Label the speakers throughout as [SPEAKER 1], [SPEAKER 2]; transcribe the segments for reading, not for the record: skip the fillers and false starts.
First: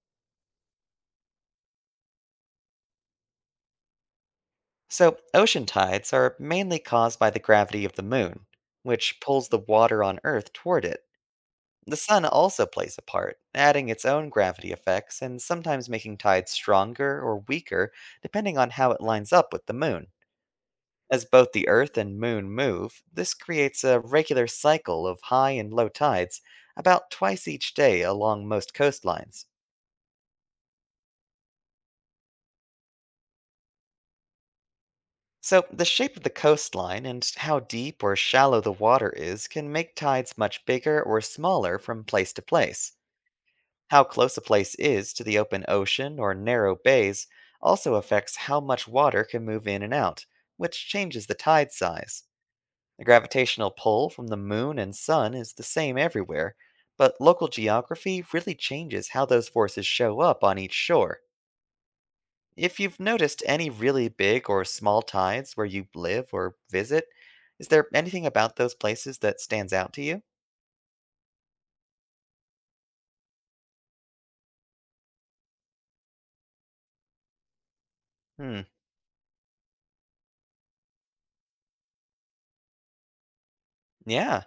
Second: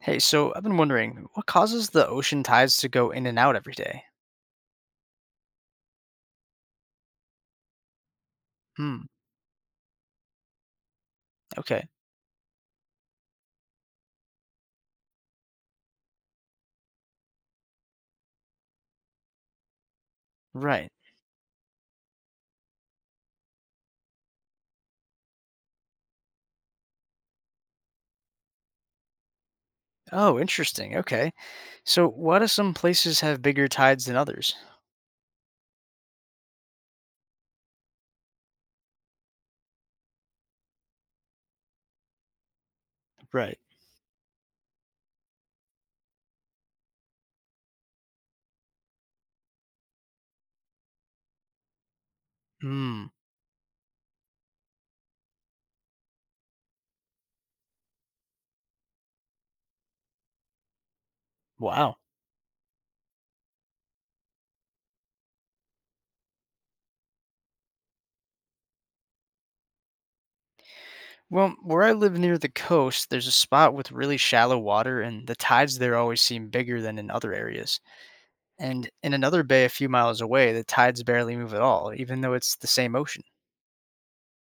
[SPEAKER 1] Hey, so I've been wondering, what causes the ocean tides to go in and out every day?
[SPEAKER 2] So, ocean tides are mainly caused by the gravity of the moon,
[SPEAKER 1] Hmm,
[SPEAKER 2] which pulls the water on Earth toward it.
[SPEAKER 1] okay,
[SPEAKER 2] The sun also plays a part, adding its own gravity effects and sometimes making tides stronger or weaker depending on how it lines up with the moon.
[SPEAKER 1] right.
[SPEAKER 2] As both the Earth and moon move, this creates a regular cycle of high and low tides about twice each day along most coastlines.
[SPEAKER 1] Oh, interesting. Okay. So, why do some places have bigger tides than others?
[SPEAKER 2] So, the shape of the coastline and how deep or shallow the water is can make tides much bigger or smaller from place to place.
[SPEAKER 1] Right.
[SPEAKER 2] How close a place is to the open ocean or narrow bays also affects how much water can move in and out, which changes the tide size. The
[SPEAKER 1] Hmm,
[SPEAKER 2] gravitational pull from the moon and sun is the same everywhere, but local geography really changes how those forces show up on each shore.
[SPEAKER 1] wow.
[SPEAKER 2] If you've noticed any really big or small tides where you live or visit, is there anything about those places that stands out to you?
[SPEAKER 1] Well, where I live near the coast, there's a spot with really shallow water, and the tides there always seem bigger than in other areas.
[SPEAKER 2] Hmm,
[SPEAKER 1] And in another bay a few miles away, the tides barely move at all, even though it's the same ocean.
[SPEAKER 2] yeah.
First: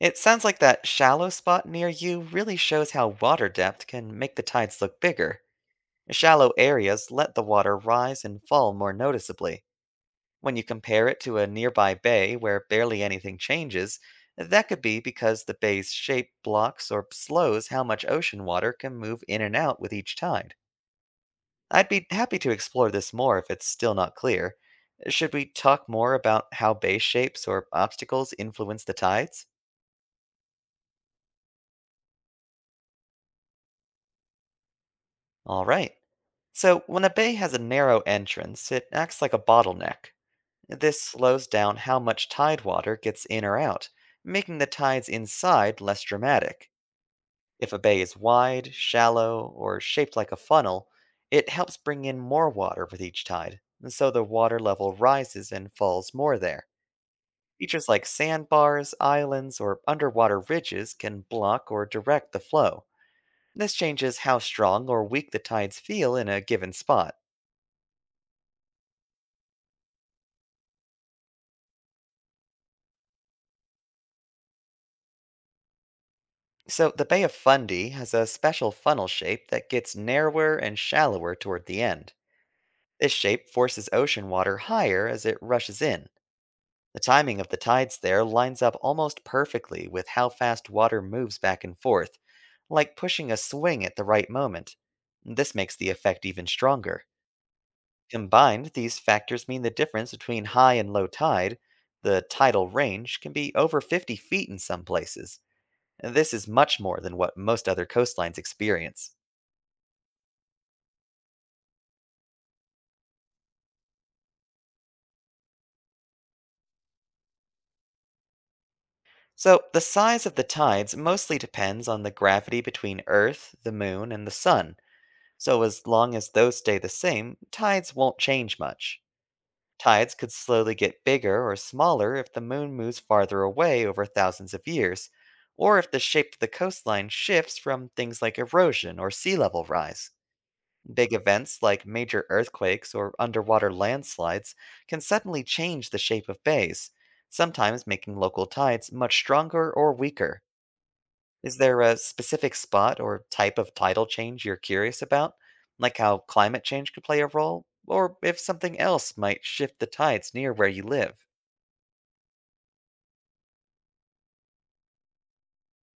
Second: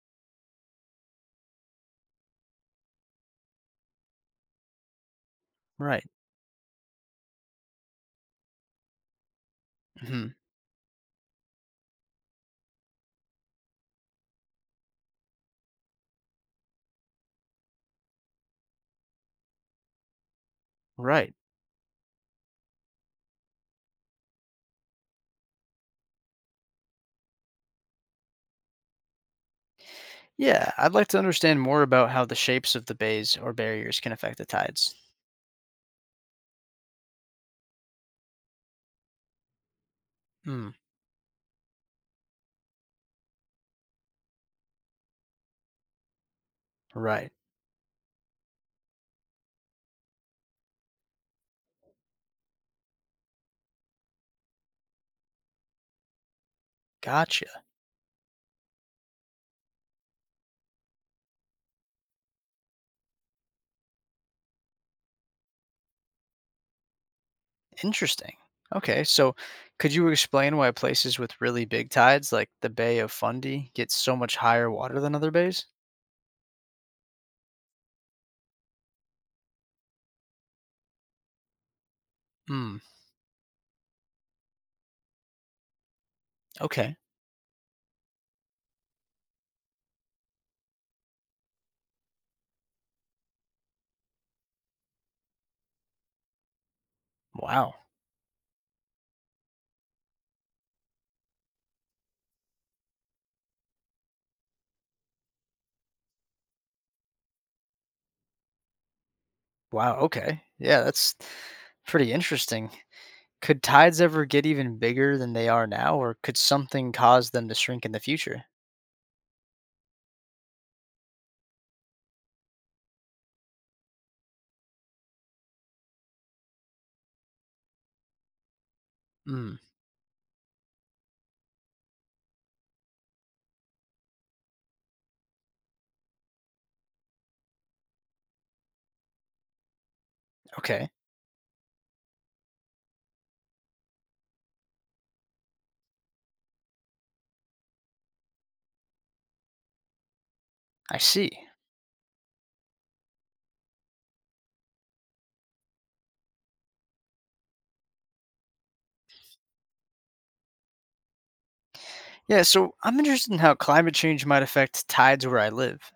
[SPEAKER 2] It sounds like that shallow spot near you really shows how water depth can make the tides look bigger.
[SPEAKER 1] Right.
[SPEAKER 2] Shallow areas let the water rise and fall more noticeably.
[SPEAKER 1] Hmm,
[SPEAKER 2] When you compare it to a nearby bay where barely anything changes, that could be because the bay's shape blocks or slows how much ocean water can move in and out with each tide.
[SPEAKER 1] right.
[SPEAKER 2] I'd be happy to explore this more if it's still not clear. Should we talk more about how bay shapes or obstacles influence the tides?
[SPEAKER 1] Yeah, I'd like to understand more about how the shapes of the bays or barriers can affect the tides.
[SPEAKER 2] Alright. So, when a bay has a narrow entrance, it acts like a bottleneck.
[SPEAKER 1] Hmm,
[SPEAKER 2] This slows down how much tide water gets in or out, making the tides inside less dramatic.
[SPEAKER 1] right.
[SPEAKER 2] If a bay is wide, shallow, or shaped like a funnel, it helps bring in more water with each tide, so the water level rises and falls more there.
[SPEAKER 1] Gotcha.
[SPEAKER 2] Features like sandbars, islands, or underwater ridges can block or direct the flow. This changes how strong or weak the tides feel in a given spot.
[SPEAKER 1] Interesting. Okay, so could you explain why places with really big tides, like the Bay of Fundy, get so much higher water than other bays?
[SPEAKER 2] So, the Bay of Fundy has a special funnel shape that gets narrower and shallower toward the end.
[SPEAKER 1] Hmm,
[SPEAKER 2] This shape forces ocean water higher as it rushes in.
[SPEAKER 1] okay.
[SPEAKER 2] The timing of the tides there lines up almost perfectly with how fast water moves back and forth, like pushing a swing at the right moment. This makes the effect even stronger.
[SPEAKER 1] Wow.
[SPEAKER 2] Combined, these factors mean the difference between high and low tide, the tidal range, can be over 50 feet in some places. And this is much more than what most other coastlines experience.
[SPEAKER 1] Wow, okay. Yeah, that's pretty interesting. Could tides ever get even bigger than they are now, or could something cause them to shrink in the future?
[SPEAKER 2] So, the size of the tides mostly depends on the gravity between Earth, the Moon, and the Sun. So, as long as those stay the same, tides won't change much.
[SPEAKER 1] Hmm,
[SPEAKER 2] Tides could slowly get bigger or smaller if the moon moves farther away over thousands of years, or if the shape of the coastline shifts from things like erosion or sea level rise.
[SPEAKER 1] okay.
[SPEAKER 2] Big events like major earthquakes or underwater landslides can suddenly change the shape of bays, sometimes making local tides much stronger or weaker.
[SPEAKER 1] I see.
[SPEAKER 2] Is there a specific spot or type of tidal change you're curious about, like how climate change could play a role, or if something else might shift the tides near where you live?
[SPEAKER 1] Yeah, so I'm interested in how climate change might affect tides where I live.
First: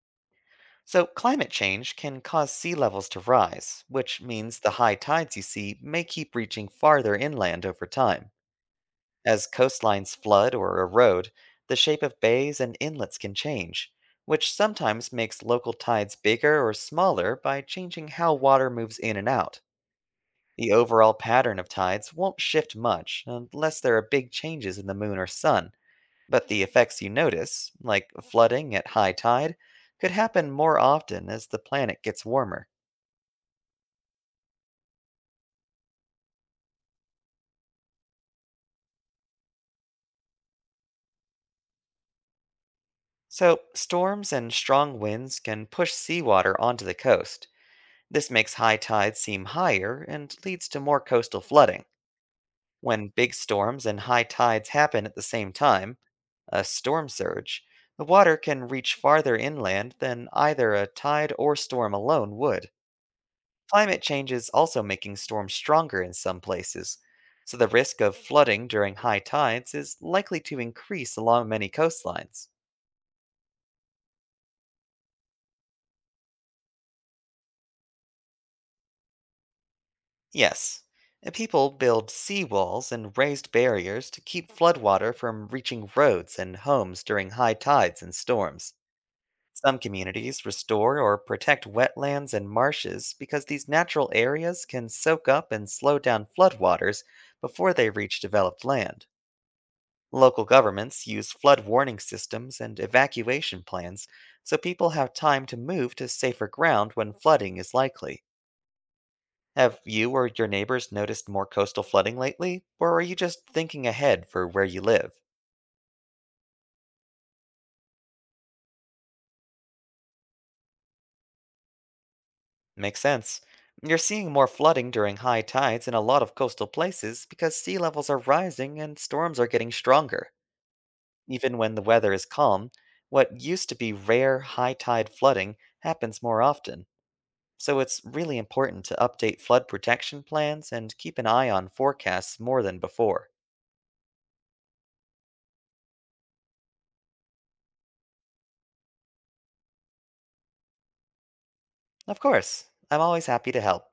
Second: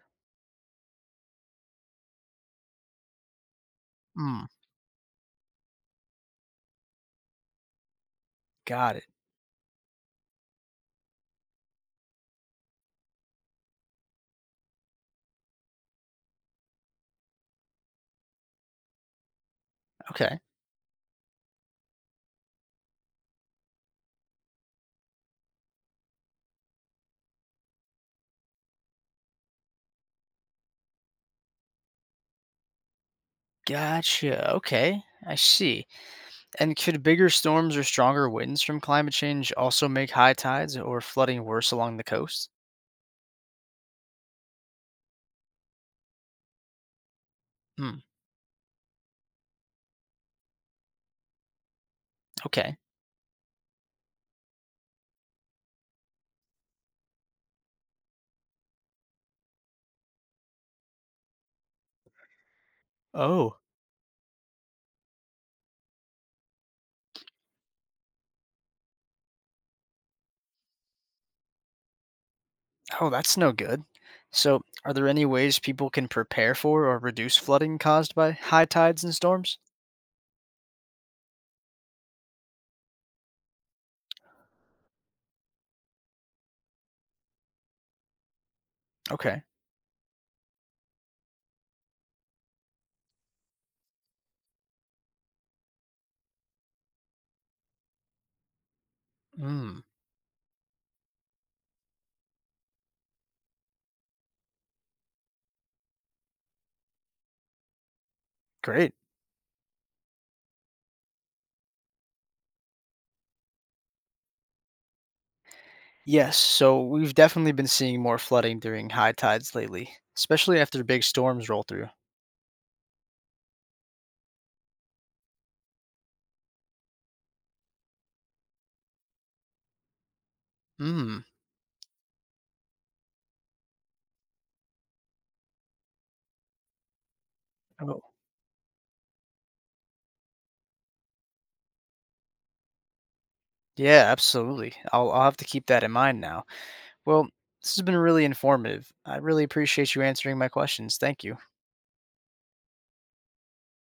[SPEAKER 2] So, climate change can cause sea levels to rise, which
[SPEAKER 1] Hmm,
[SPEAKER 2] means the high tides you see may keep reaching farther inland over time.
[SPEAKER 1] got it.
[SPEAKER 2] As coastlines flood or erode, the shape of bays and inlets can change, which sometimes makes local tides bigger or smaller by changing how water moves in and out.
[SPEAKER 1] Okay.
[SPEAKER 2] The overall pattern of tides won't shift much unless there are big changes in the moon or sun, but the effects you notice, like flooding at high tide, could happen more often as the planet gets warmer.
[SPEAKER 1] Gotcha. Okay. I see. And could bigger storms or stronger winds from climate change also make high tides or flooding worse along the coast?
[SPEAKER 2] So, storms and strong winds can push seawater onto the coast.
[SPEAKER 1] Hmm,
[SPEAKER 2] This makes high tides seem higher and leads to more coastal flooding.
[SPEAKER 1] okay.
[SPEAKER 2] When big storms and high tides happen at the same time, a storm surge, the water can reach farther inland than either a tide or storm alone would.
[SPEAKER 1] Oh.
[SPEAKER 2] Climate change is also making storms stronger in some places, so the risk of flooding during high tides is likely to increase along many coastlines.
[SPEAKER 1] Oh, that's no good. So, are there any ways people can prepare for or reduce flooding caused by high tides and storms?
[SPEAKER 2] Yes, and people build seawalls and raised barriers to keep floodwater from reaching roads and homes during high tides and storms.
[SPEAKER 1] Okay.
[SPEAKER 2] Some communities restore or protect wetlands and marshes because these natural areas can soak up and slow down floodwaters before they reach developed land.
[SPEAKER 1] Hmm,
[SPEAKER 2] Local governments use flood warning systems and evacuation plans so people have time to move to safer ground when flooding is likely.
[SPEAKER 1] great.
[SPEAKER 2] Have you or your neighbors noticed more coastal flooding lately, or are you just thinking ahead for where you live?
[SPEAKER 1] Yes, so we've definitely been seeing more flooding during high tides lately, especially after big storms roll through.
[SPEAKER 2] Makes sense. You're seeing more flooding during high tides in a lot of coastal places because sea levels are rising and storms are getting stronger.
[SPEAKER 1] Mm.
[SPEAKER 2] Even when the weather is calm, what used to be rare high tide flooding happens more often. So
[SPEAKER 1] Oh.
[SPEAKER 2] it's really important to update flood protection plans and keep an eye on forecasts more than before.
[SPEAKER 1] Yeah, absolutely. I'll have to keep that in mind now. Well, this has been really informative. I really appreciate you answering my questions. Thank you.
[SPEAKER 2] Of course, I'm always happy to help.